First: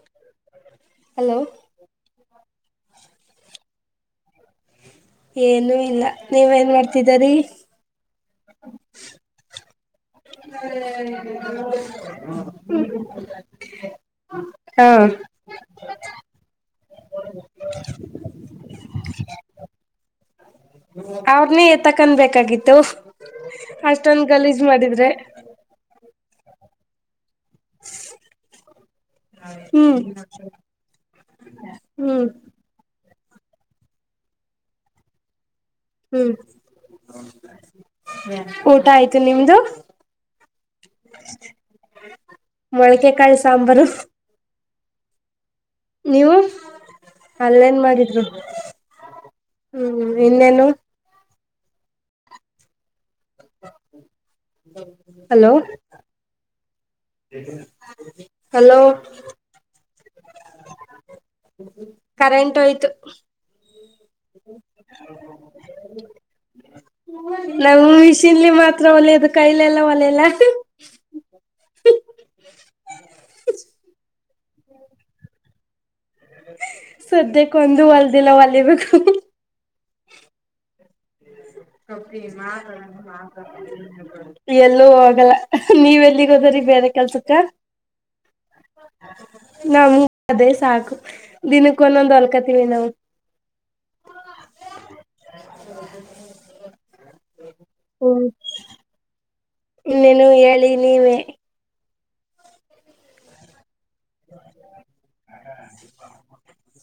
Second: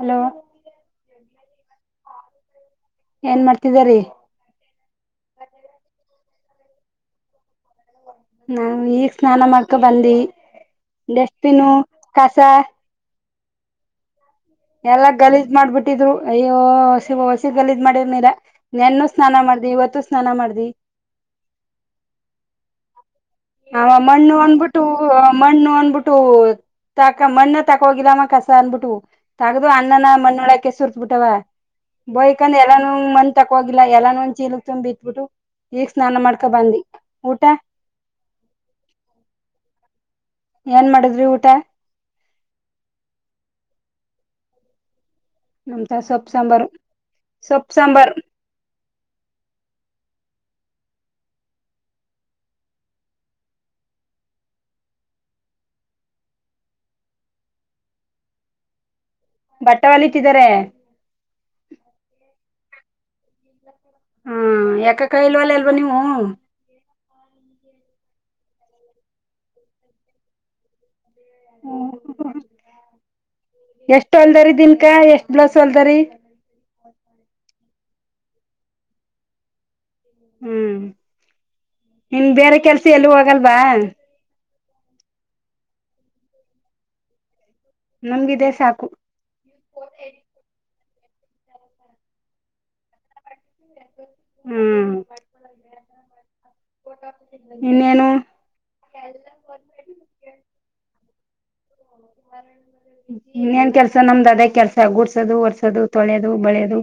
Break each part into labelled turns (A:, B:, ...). A: Hello
B: hello
A: ಏನ್ ಮಾಡ್ತಿದರಿ
B: ನೀವ ಏನ್ ಮಾಡ್ತಿದರಿ
A: ನಾ್ ಈಗ ಸ್ನಾನ ಮಾಡವಿ ಕಸ
B: [unintelligible] ಹಾ
A: ಎಲ್ಲ ಗಲೀಜ್ ಮಾಡ್ಬಿಟ್ಟಿದ್ರು ಅಯ್ಯ ಹೊಸಿ ಗಲೀಜ್ ಮಾಡಿದರ್ ಮೇಲೆ ನೆನ್ನ ಸ್ನಾನ ಮಾಡ ಅ ಇವತ್ತು ಸ್ನಾನ ಮಾಡ
B: ಅವ್ರನೇ ಎ ತಕನ್ಬೇಕಾಗಿತ್ತು
A: ಆ ಮಣ್ಣು ಅಂದ್ಬಿಟ್ಟು ಮಣ್ಣು ಅಂದ್ಬಿಟ್ಟು ಅ ಮಣ್ಣ ತಗೋಗಿಲ್ಲಮ್ಮ ಕಸ ಅನ್ಬಿಟ್ಟು ತಗದು
B: ಹ್ಮ್
A: ಅಣ್ಣನ ಮಣ್ಣೊಳಕ ಸುರ್ತ್ ಬಿಟ್ಟವ
B: ಹ್ಮ್
A: ಬೋಯ್ಕಂದ ಎಲ್ಲಾನ ಮ ಊಟಕ್ ಹೋಗಿಲ್ಲ ಎಲ್ಲಾನ ಒಂದ ಚೀಲಕ್ ತುಂಬಿ ಇಟ್ಬಿಟ್ಟು ಈಗ್ ಸ್ನಾನ
B: ಹ್ಮ್
A: ಮಾಡ್ಕೊ ಬಂದಿ ಊಟ
B: ಊಟ ಆಯ್ತು ನಿಮ್ದು
A: ಏನ್ ಮಾಡಿದ್ರಿ ಊಟ
B: ಮೊಳಕೆಕಾಳುಸಾಂಬಾರು
A: ನಮ್ದ ಸೊಪ್ಪ
B: ನೀವು
A: ಸಾಂಬಾರು ಸೊಪ್ಪ
B: ಅಲ್ಲೇನ್
A: ಸಾಂಬಾರ
B: ಮಾಡಿದ್ರು ಹ್ಮ್ ಇನ್ನೇನು ಹಲೋ ಹಲೋ
A: ಪಟ್ಟವಲಿಟ್ಟಿದ್ದಾರೆ
B: ಕರೆಂಟ್ ಆಯ್ತು
A: ಹ್ಮ ಯಕ ಕಾಯಲ್ವಾಲ್ಲ ಇಲ್ವಾ ನೀವು
B: ನಾವ್ ಮಿಷಿನ್ಲಿ ಮಾತ್ರ ಒಲೆಯದು ಕೈಲೆಲ್ಲ ಒಲೆಲ್ಲ
A: ಎಷ್ಟ ಹೊಲ್ದರಿ ದಿನ್ಕಾ ಎಷ್ಟ್ ಬ್ಲೌಸ್ ಹೊಲ್ದರಿ
B: ಸದ್ಯಕ್ಕ ಒಂದು ಹೊಲ್ದಿಲ್ಲ ಹೊಲಬೇಕು
A: ಹ್ಮ್ ಇನ್ ಬೇರೆ ಕೆಲ್ಸ ಎಲ್ಲೂ ಹೋಗಲ್ವಾ
B: [inaudible] ಎಲ್ಲೂ ಆಗಲ್ಲ ನೀವ ಎಲ್ಲಿಗ ಹೋದ್ರರಿ ಬೇರೆ ಕೆಲ್ಸಕ್ಕ
A: ನಮ್ಗಿದೆ ಸಾಕು
B: ನಮಗ ಅದೇ ಸಾಕು ದಿನಕ್ಕ ಒಂದೊಂದ ಹೊಲ್ಕತಿವಿ ನಾವು
A: ಹ್ಮ್ ಇನ್ನೇನು
B: ಇನ್ನೇನು ಹೇಳಿ ನೀವೇ
A: ಏನ್ ಕೆಲ್ಸ ಸ ನಮ್ದು ಅದೇ ಕೆಲ್ಸ ಗೂಡ್ಸೋದು ಒರ್ಸೋದು ತೊಳೆಯೋದು ಬಳೆಯೋದು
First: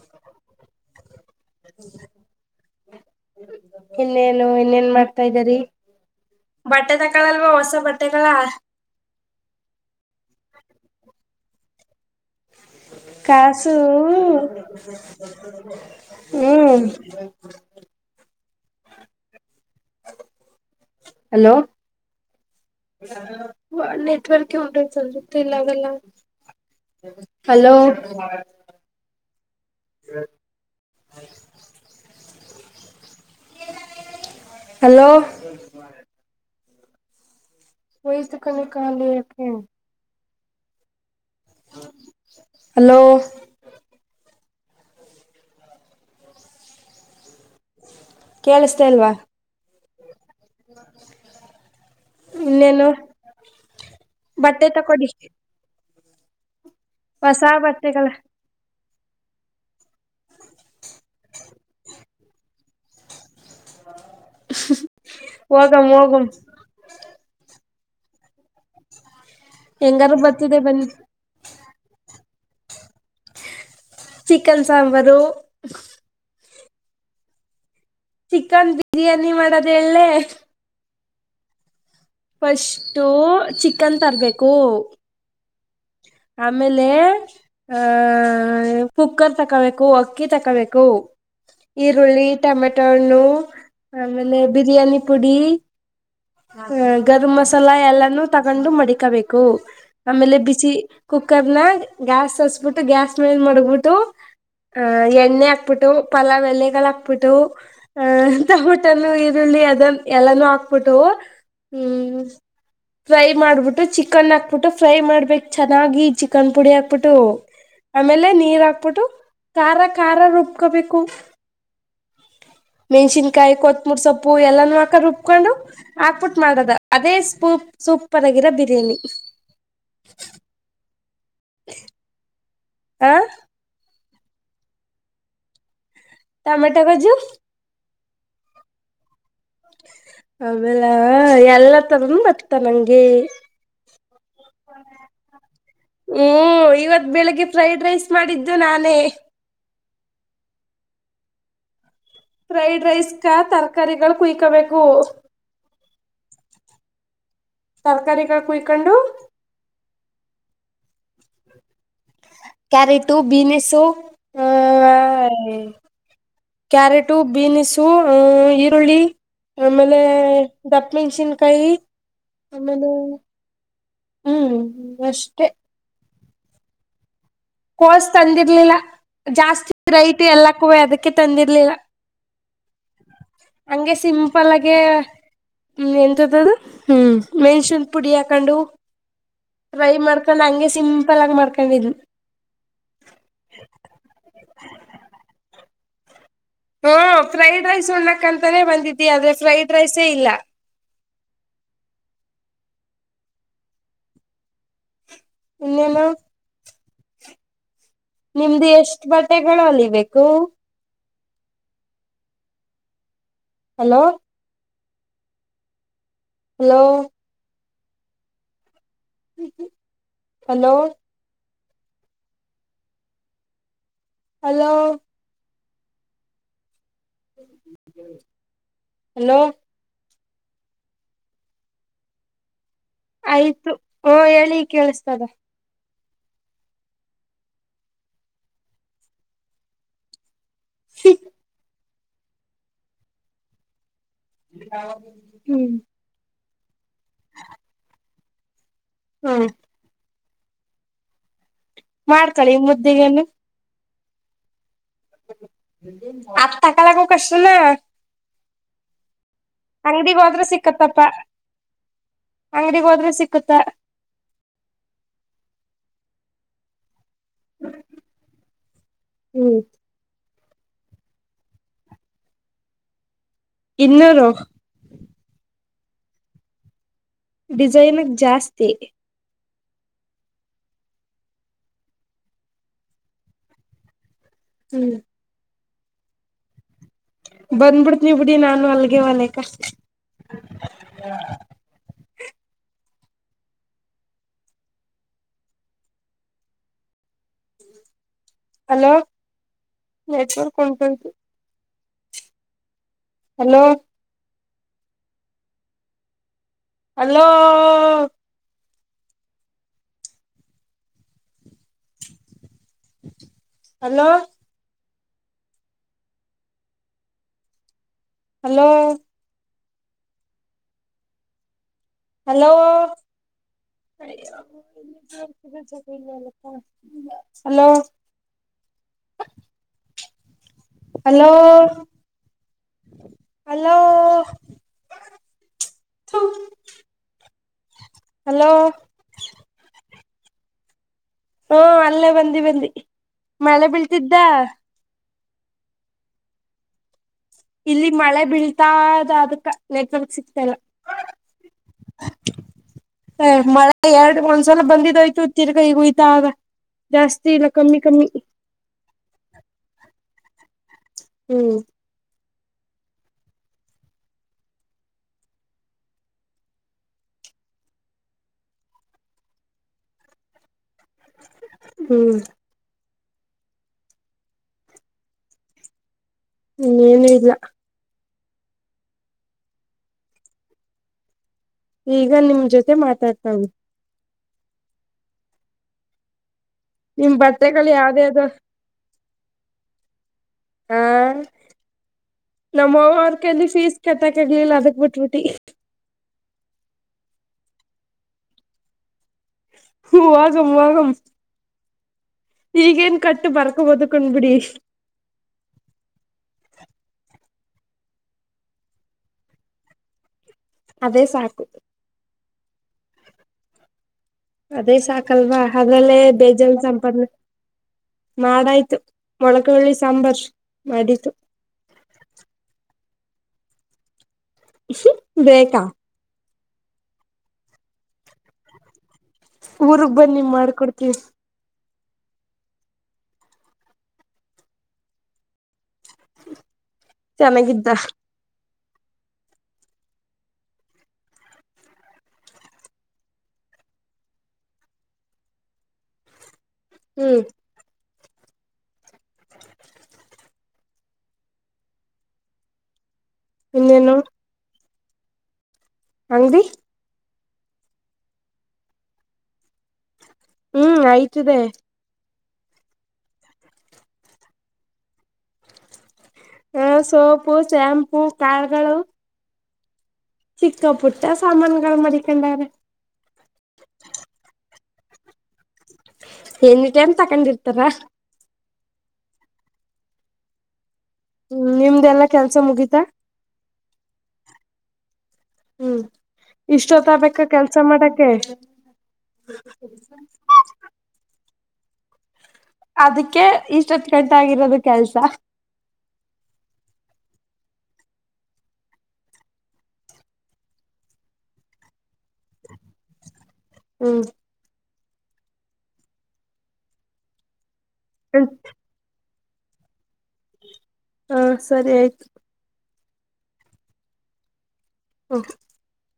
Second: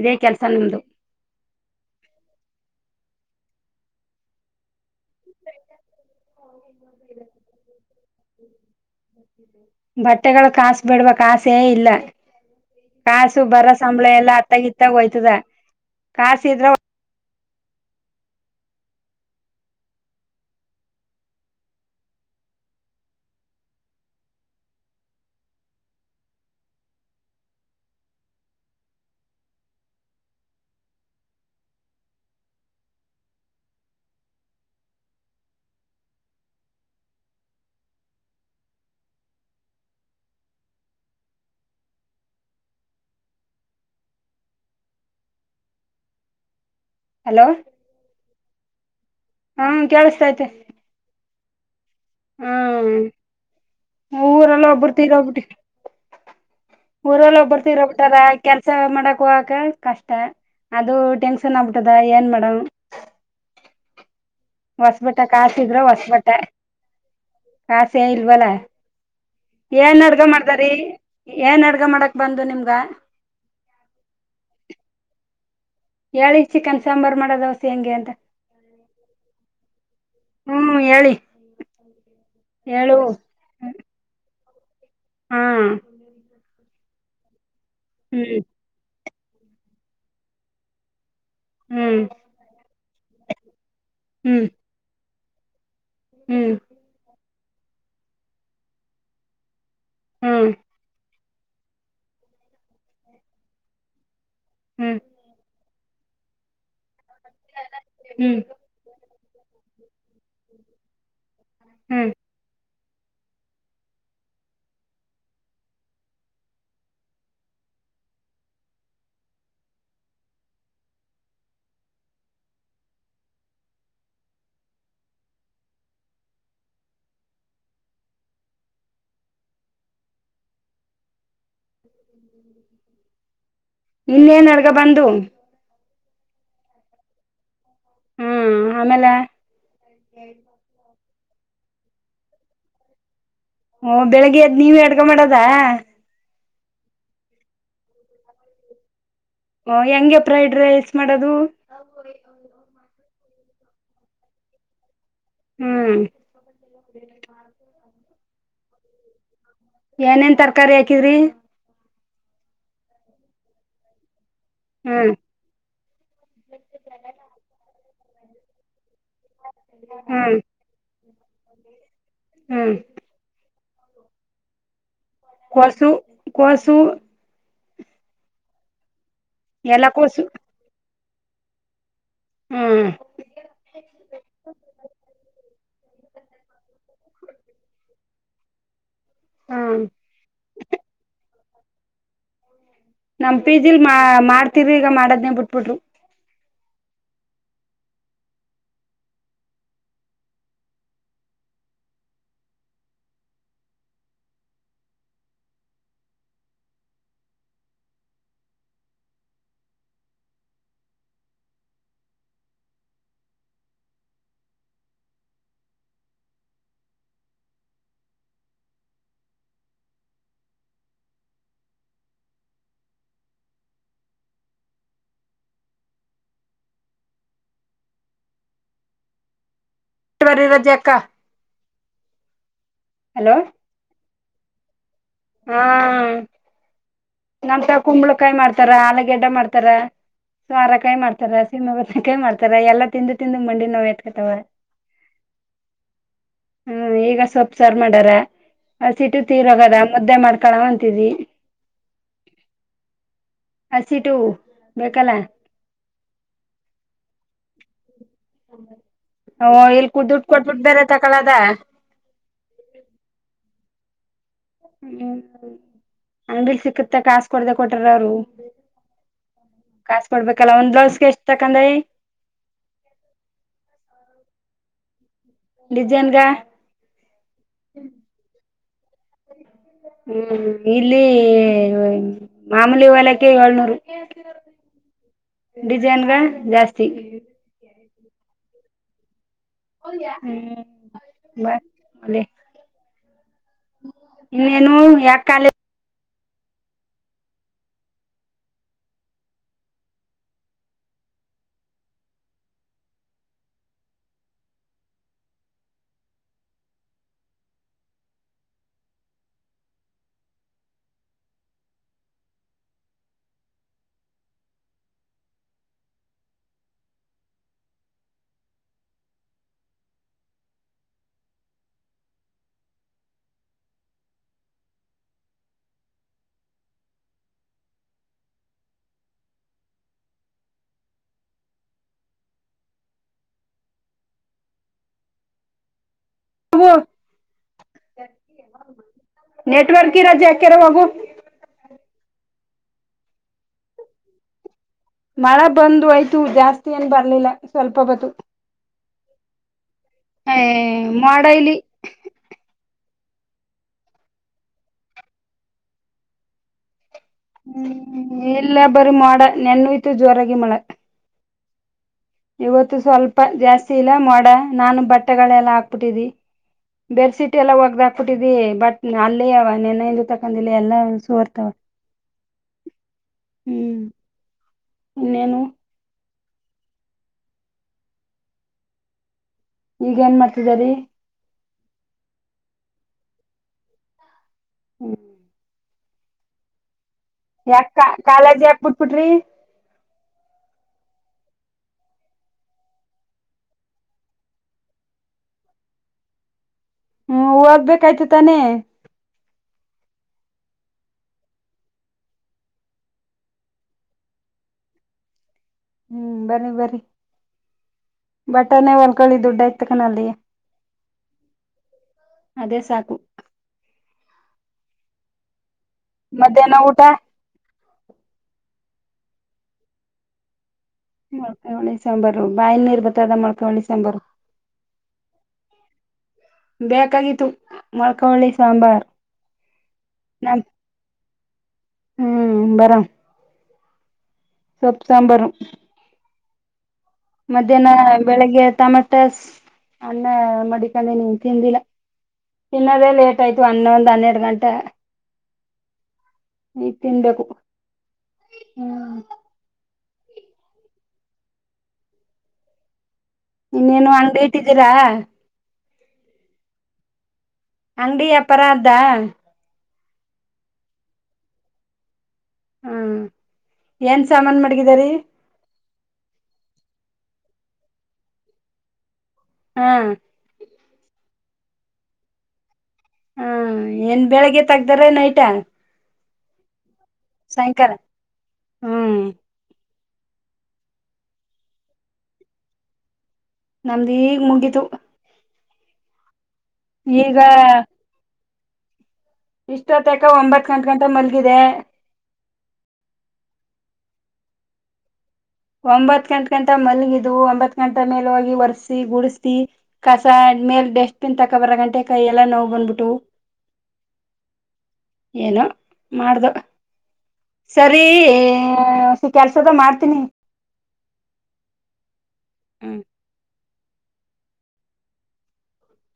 A: ಇದೇ ಕೆಲ್ಸ ನಮ್ದು
B: ಇನ್ನೇನು ಇನ್ನೇನ್ ಮಾಡ್ ತಾ ಇದ್ದರಿ ಬಟ್ಟೆ ತಕಳಲ್ವಾ ಹೊಸ ಬಟ್ಟೆಗಳ
A: ಬಟ್ಟೆಗಳ ಕಾಸ ಬೇಡವಾ ಕಾಸೆ ಇಲ್ಲ ಕಾಸು ಬರ ಸಂಬಳ ಎಲ್ಲಾ ಹತ್ತಗಿತ್ತಾಗ ಹೋಯ್ತದ ಕಾಸ ಇದ್ರ [unintelligible]
B: ಹ್ಮ್ ಹಲೋ ನೆಟ್ವರ್ಕ್ ಒಂಟೈತು ನನ ಕೈಲ್ಲಾಗಲ್ಲ ಹಲೋ [inaudible] ಹಲೋ [unintelligible] ಹಲೋ
A: ಹಲೋ
B: ಕೇಳಸ್ತಾ ಇಲ್ವಾ
A: ಹ್ಮ್ ಕೇಳಸತೈತೆ
B: [inaudible] ಇನ್ನೇನು.
A: ಹ್ಮ್ ಊರಲ್ಲ
B: ಬಟ್ಟೆ
A: ಒಬ್ಬರ್
B: ತಕೊಡಿ
A: ತಿರಒಬ್ಬಿಟ್ಟು ಊರಲ್ಲ
B: ಹೊಸ
A: ಒಬ್ಬರ್ತಿರೋ
B: ಬಟ್ಟೆಗಳ
A: ಬಿಟ್ಟಾರ ಕೆಲ್ಸ ಸ ಮಾಡಕ್ ಹೋಗಕ ಕಷ್ಟ ಅದು ಟೆನ್ಶನ್ ಆಗ್ಬಿಟ್ಟದ ಏನ್ ಮಾಡಮ್ [unintelligible]
B: ಹಾ
A: ಹೊಸಬಟ್ಟೆ ಕಾಸ ಇದ್ರ ಹೊಸಬಟ್ಟೆ ಕಾಸ ಏ ಇಲ್ವಲ್ಲ ಏನ್
B: ಹೆಂಗಾರು
A: ಅಡ್ಗ
B: ಬರ್ತಿದೆ
A: ಮಾಡ್ದಾರಿ
B: ಬನ್ನಿ.
A: ಏನ್ ಅಡ್ಗ ಮಾಡಕ್ ಬಂದು ನಿಮ್ಗ
B: ಚಿಕನ್ ಸಾಂಬಾರು
A: ಹೇಳಿ ಚಿಕನ್ ಸಾಂಬಾರ ಮಾಡೋದು
B: ಚಿಕನ್ ಬಿರಿಯಾನಿ ಮಾಡೋದ ಹೇಳಲೆ
A: ಹ್ಮ್ [inaudible] ಹೇಳು
B: ಫಸ್ಟು ಚಿಕನ್ ತರ್ಬೇಕು
A: ಹಾ
B: ಆಮೇಲೆ
A: ಹ್ಮ್
B: ಹ ಕುಕ್ಕರ್ ತಕೋಬೇಕು ಅಕ್ಕಿ ತಕೋಬೇಕು
A: ಹ್ಮ್
B: ಈರುಳ್ಳಿ ಟಮೆಟೊಣು ಆಮೇಲೆ
A: ಹ್ಮ್
B: ಬಿರಿಯಾನಿ ಪುಡಿ
A: ಹ್ಮ್
B: ಹ ಗರಂ ಮಸಾಲ ಎಲ್ಲಾನೂ ತಗೊಂಡು ಮಡಿಕಬೇಕು ಆಮೇಲೆ
A: ಹ್ಮ್
B: ಬಿಸಿ ಕುಕ್ಕರ್ನ ಗ್ಯಾಸ್ ಸಸ್ಬಿಟ್ಟು ಗ್ಯಾಸ್ ಮೇಲ್ ಮಡಗಬಿಟ್ಟು
A: ಹ್ಮ್
B: ಆಹ ಎಣ್ಣೆ ಹಾಕ್ಬಿಟ್ಟು ಪಲಾವ ಎಲೆಗಳ ಹಾಕ್ಬಿಟ್ಟು ಅಹ್
A: ಹ್ಮ್
B: ಟಮಟನು ಈರುಳ್ಳಿ ಅದನ್ ಎಲ್ಲಾನೂ ಹಾಕ್ಬಟ್ಟು ಹ್ಮ್ ಫ್ರೈ ಮಾಡ್ಬಿಟ್ಟು ಚಿಕನ್ ಹಾಕ್ಬಿಟ್ಟು ಫ್ರೈ ಮಾಡ್ಬೇಕ್ ಚೆನ್ನಾಗಿ ಚಿಕನ್ ಪುಡಿ ಹಾಕ್ಬಟ್ಟು ಆಮೇಲೆ ನೀರ್ ಹಾಕ್ಬಿಟ್ಟು ಖಾರ ಖಾರ ೊಬ್ಕೋಬೇಕು. ಮೆಣ್ಸಿನ್ಕಾಯಿ ಕೊತ್ಮೂರಿ ಸೊಪ್ಪು ಎಲ್ಲಾನ ಹಾಕ ರುಬ್ಕೊಂಡು ಹಾಕ್ಬಿಟ್ಟು ಮಾಡದ ಅದೇ ಸ್ಪೂಪ್ ಸೂಪರ್ ಆಗಿರೋ ಬಿರಿಯಾನಿ. [inaudible] ಆ.
A: ಇನ್ನೇನ್ರ್ಗ ಬಂದು.
B: ಟಮೆಟೊ ಗೊಜ್ಜು.
A: ಹಾ ಆಮೇಲೆ.
B: ಆಮೇಲ ಎಲ್ಲ ತರ ಮತ ನಂಗೆ.
A: ಓ ಬೆಳಿಗ್ಗೆ ಎದ್ ನೀವ ಅಡ್ಗ ಮಾಡದ.
B: ಹ್ಮ್ ಇವತ್ ಬೆಳಿಗ್ಗೆ ಫ್ರೈಡ್ ರೈಸ್ ಮಾಡಿದ್ದು ನಾನೇ.
A: ಹ ಹೆಂಗೆ ಫ್ರೈಡ್ ರೈಸ್ ಮಾಡದು.
B: ಫ್ರೈಡ್ ರೈಸ್ ಕ ತರಕಾರಿಗಳು ಕುಯ್ಕೋಬೇಕು.
A: ಹ್ಮ್.
B: ತರ್ಕಾರಿಗಳು ಕುಯ್ಕೊಂಡು.
A: ಏನೇನ್ ತರಕಾರಿ ಹಾಕಿದ್ರಿ.
B: Carrot beans. ಹ
A: ಹ್ಮ್
B: ಕ್ಯಾರೆಟು ಬಿೀನ್ಸ್ ಈರುಳ್ಳಿ ಆಮೇಲೆ
A: ಹ್ಮ್
B: ದಪ್ಪ ಮೆಣ್ಸಿನ್ಕಾಯಿ.
A: ಹ್ಮ್
B: ಆಮೇಲೆ ಹ್ಮ್. ಅಷ್ಟೆ
A: [unintelligible]
B: ಕೋಸ್ ತಂದಿರ್ಲಿಲ್ಲ ಜಾಸ್ತಿ
A: ಎಲ್ಲ
B: ರೈಟ್
A: ಕೋಸು
B: ಎಲ್ಲಕ್ಕುವ ಅದಕ್ಕೆ ತಂದಿರ್ಲಿಲ್ಲ.
A: ಹ್ಮ್
B: ಹಂಗೆ ಸಿಂಪಲ್ಗೆ. ಹ್ಮ್ ಎಂತತದ ಹ್ಮ್ ಮೆಣಸನ್ ಪುಡಿ ಹಾಕೊಂಡು.
A: ಹ್ಮ್
B: ಟ್ರೈ ಮಾಡ್ಕೊಂಡ್ ಹಂಗೆ ಸಿಂಪಲ್ ಆಗಿ ಮಾಡ್ಕೊಂಡಿದು.
A: ನಮ್ ಪಿ ಜಿಲ್ ಮಾ ಮಾಡ್ತಿ್ರಿ ಈಗ ಮಾಡದ್ನನೆ ಬಿಟ್ಬಿಟ್ರು.
B: ಹ್ಮ ಫ್ರೈಡ್ ರೈಸ್ ಉಣ್ಣಕ್ಂತಾನೇ ಬಂದಿದಿ ಆದ್ರೆ ಫ್ರೈಡ್ ರೈಸೇ ಇಲ್ಲ. ಇನ್ನೇನು. ನಿಮ್ದು ಎಷ್ಟ್ ಬಟ್ಟೆಗಳು ಅಲಿಬೇಕು. Hello. Hello. Hello. Hello. Hello.
A: ಬರಿ ರಜೆ ಅಕ್ಕ. ಹಲೋ
B: ಆಯ್ತು ಓ ಹೇಳಿ ಕೇಳಸ್
A: ಹಾ. ನಮಂತ ಕುಂಬಳಕಾಯಿ ಮಾಡ್ತಾರ ಆಲ ಗಡ್ಡ ಮಾಡ್ತಾರ ಸಾರಕಾಯಿ ಮಾಡ್ತಾರ ಸಿಂ ಕೈ ಮಾಡ್ತಾರ ಎಲ್ಲಾ ತಿಂದು ತಿಂದು ಮಂಡಿ ನೋವೈತ
B: ಹ್ಮ್.
A: ಹ್ಮ್ ಈಗ ಸೊಪ್ ಸರ್ ಮಾಡಾರ ಆ ಸಿಟು
B: ಹ್ಮ್
A: ತೀರೋಗದ ಮುದ್ದೆ ಮಾಡ್ ಕಣವಂತಿದಿ.
B: ಮಾಡ್ಕಳಿ ಮುದ್ದೆಗೇನು.
A: [unintelligible]
B: ಆತ್ ತಕುವ ಕಷ್ಟ
A: [inaudible] ಓ ಇಲ್ ಕುಡ
B: ಅಂಗಡಿಗ್
A: ದುಡ್
B: ಹೋದ್ರೆ
A: ಕೊಟ್ಬಿಡ್ ಬೇರೆ
B: ಸಿಕ್ಕತ್ತಪ್ಪ
A: ತಕಳದ.
B: ಅಂಗಡಿಗ್ ಹೋದ್ರೆ ಸಿಕ್ಕುತ್ತ
A: ಹ್ಮ್ ಅಂಗ್ಡೀಲ್ ಸಿಕ್ಕುತ್ತೆ ಕಾಸ್. ಕೊಡ್ದೆ ಕೊಟ್ಟಾರ ಅವರು
B: ಹ್ಮ್
A: ಕಾಸ ಕೊಡ್ಬೇಕ್. ಕಲ ಒಂದ್ ಬ್ಲೌಸ್ಗೆ ಎಷ್ಟ್ ತಕಂದೖ?
B: ಇನ್ನೂರು.
A: ಡಿಜೈನ್ಗ?
B: ಡಿಸೈನ್ಗೆ ಜಾಸ್ತಿ.
A: ಹ್ಮ್ ಇಲ್ಲಿ ಮಾಮೂಲಿ ಹೊಲ್ಯಕ್ಕೆ ಏಳ್ನೂರು.
B: ಹ್ಮ್
A: ಡಿಸೈನ್ಗೆ ಜಾಸ್ತಿ.
B: ಬಂದ್ಬಿಡ್ತೀನೀ ಬಿಡಿ ನಾನು ಅಲ್ಗೆ ಹೊಲೆ
A: [unintelligible] ಅ ಇನ್ನೇನು ಯಾಕ ಕಾಲೇಜ್
B: ಹಲೋ ನೆಟ್ವರ್ಕ್ರ್ ಹೊಂಟೋಯ್ತು. Hello hello hello hello hello hello
A: ಟಿ
B: ಹಲೋ ಅಲೋ ಹಲೋ
A: ನೆಟ್ವರ್ಕ್ ಇರೋ ಜಾಗ್ಕ್ಯಾರ ಹೋಗು.
B: ಹ್ಮ ಅಲ್ಲೇ ಬಂದಿ ಬಂದಿ ಮಳೆ ಬೀಳ್ತಿದ್ದ.
A: ಮಳೆ ಬಂದೋಯ್ತು ಜಾಸ್ತಿ ಏನ್ ಬರ್ಲಿಲ್ಲ. ಸ್ವಲ್ಪ
B: ಇಲ್ಲಿ
A: ಬತ್ತು
B: ಮಳೆ ಬೀಳ್ತಾದ ಅದಕ.
A: ಏ ಮೋಡ ಇಲ್ಲಿ.
B: ಹ ಮಳೆ ಎರಡ್ ಒಂದ್ಸಲ ಬಂದಿದೋಯ್ತು ತಿರ್ಗ ಈಗ ಹುಯ್ತಾದೆ.
A: ಹ್ಮ್ ಇಲ್ಲ ಬರಿ ಮೋಡ ನೆನ್ನುಯ್ತು ಜೋರಾಗಿ ಮಳೆ.
B: ಹ್ಮ್
A: ಇವತ್ತು ಸ್ವಲ್ಪ ಜಾಸ್ತಿ ಇಲ್ಲ ಮೋಡ ನಾನು ಬಟ್ಟೆಗಳೆಲ್ಲ ಹಾಕ್ಬಿಟ್ಟಿದಿ. ಬೆಡ್ಸೀಟ್ ಎಲ್ಲ ಒಗ್ದಾಗಿಕ್ಬಿಟ್ಟಿದಿ ಬಟ್ಟೆ ಅಲ್ಲೇ ಅವ ನೆನ್ನೆಯಿಂದ ತಕಲ್ಲಿಲ್ಲ. ಎಲ್ಲ ಒ ಸೋರ್ತಾವಂತ್
B: ಹ್ಮ್
A: ಹ್ಮ್ ಇನ್ನೇನು
B: ಇನ್ನೇನು ಇಲ್ಲ.
A: ಈಗ್ ಏನ್ ಮಾಡ್ತಿದರಿ?
B: ಈಗ ನಿಮ್ ಜೊತೆ ಮಾತಾಡ್ತವ್ನಿ.
A: ಹ್ಮ್
B: ನಿಮ್ ಬಟ್ಟೆಗಳು
A: ಯಾಕಾ
B: ಯಾವ್ದೇ ಅದ
A: ಕಾಲೇಜ್ ಯಾಕ್ ಬಿಟ್ಬಿಟ್ರಿ?
B: ಹ ನಮ್ಮವ್ವರ್ ಕೖಲಿ ಫೀಸ್ ಕಟ್ಟಕ್ ಇರ್ಲಿಲ್ಲ ಅದಕ್ ಬಿಟ್ಬಿಟ್ಟಿ.
A: ಹ್ಮ್ ಓದ್ಬೇಕಾಯ್ತು ತಾನೇ?
B: ಹೂಂ ಹೋಗಮ್ ಹೋಗಮ್. ಈಗೇನ್ ಕಟ್ಟು ಬರ್ಕೊಬೋದು ಕೊಂಡ್ಬಿಡಿ.
A: ಹ್ಮ್ ಬರಿ ಬರಿ ಬಟ್ಟೇನೆೇ ಹೊಲ್ಕೊಳ್ಳಿ ದುಡ್ಡಾಯ್ತಕಣ ಅಲ್ಲಿಯೇ.
B: ಅದೇ ಸಾಕು.
A: ಅದೇ ಸಾಕು.
B: ಅದೇ ಸಾಕಲ್ವಾ ಅದ್ರಲ್ಲೇ ಬೇಜಾನ್
A: ಮಧ್ಯಾಹ್ನ ಊಟ
B: ಸಂಪಾದನೆ ಮಾಡಾಯ್ತು. ಮೊಳಕೆಉಳ್ಳಿ ಸಾಂಬಾರ್. ಮಾಡಿತು
A: ಮೊಳಕೆಉಳ್ಳಿ ಸಾಂಬಾರು ಬಾಯಿನೀರ್ಬತದ ಮೊಳಕೆಉಳ್ಳಿ ಸಾಂಬಾರು.
B: ಬೇಕಾ
A: ಬೇಕಾಗಿತ್ತು ಮೊಳ್ಕವಳ್ಳಿ ಸಾಂಬಾರ್.
B: ಊರ್ಗ್ ಬನ್ನಿ ಮಾಡಕೊಡ್ತಿವ.
A: ಹ್ಮ ಬರ ಸೊಪ್ ಸಾಂಬಾರ.
B: [inaudible]
A: ಮಧ್ಯಾಹ್ನ
B: ಚೆನ್ನಾಗಿದ್ದ
A: ಬೆಳಿಗ್ಗೆ ಟಮಟಸ್ ಅನ್ನ ಮಡಿಕೊಂಡನೀ ತಿಂದಿಲ್ಲ ತಿನ್ನದ ಲೇಟ್ ಆಯ್ತು ಹನ್ನೊಂದ್ ಹನ್ನೆರಡ ಗಂಟ ಈ
B: ಹ್ಮ್
A: ತಿನ್ಬೇಕು ಹ್ಮ. ಇನ್ನೇನು ಅಂಗ್ಡಿ ಇಟ್ಟಿದ್ದೀರಾ.
B: ಅಂಗಡಿ
A: ಅಂಗಡಿ ವ್ಯಾಪಾರ ದ
B: ಹ್ಮ ಆಯ್ತದೆ.
A: ಹ್ಮ ಏನ್ ಸಾಮಾನ ಮಾಡಗಿದರಿ.
B: ಹ ಸೋಪು ಶಾಂಪು ಕಾಳಗಳು
A: ಹಾ
B: ಚಿಕ್ಕ ಪುಟ್ಟ ಸಾಮಾನಗಳ ಮಡಿಕೊಂಡರೇ.
A: ತಗದಾರೀ ನೈಟ್
B: ಎನ್ಟೈಮ ತಕೊಂಡಿರ್ತಾರ.
A: ಹ್ಮ.
B: ಹ್ಮ ನಿಮ್ದೆಲ್ಲಾ ಕೆಲ್ಸ ಮುಗೀತಾ.
A: ನಮ್ದ ಈಗ್ ಮುಗಿತು.
B: ಹ್ಮ ಇಷ್ಟೊತ್ತ ಬೇಕಾ ಕೆಲ್ಸ ಮಾಡಕ್ಕ
A: ಇಷ್ಟುತಕ ಒಂಬತ್ ಗಂಟ ಗಂಟ ಮಲಗಿದೆ.
B: ಅದಕ್ಕೆ ಇಷ್ಟೊತ್ತು ಗಂಟೆ ಆಗಿರೋದು ಕೆಲ್ಸ.
A: ಒಂಬತ್ ಗಂಟ ಗಂಟ ಮಲಗಿದು ಒಂಬತ್ ಗಂಟ ಮೇಲೆ ಹೋಗಿ ಒರ್ಸಿ ಗುಡ್ಸಿ ಕಸ ಮೆಲ್ ಡಸ್ಟ್ ಬಿನ್ ತಕ್ಕೋ ಬರ ಗಂಟೆ ಕೈಯ ಎಲ್ಲಾ ನೋವು ಬಂದ್ಬಿಟ್ಟು
B: ಹ್ಮ.
A: ಏನೋ ಮಾಡ್ದು ಸರಿ ಸು ಕೆಲ್ಸದ ಮಾಡ್ತೀನಿ.
B: ಹ ಸರಿ ಆಯ್ತು.
A: ಹ್ಮ್
B: [inaudible]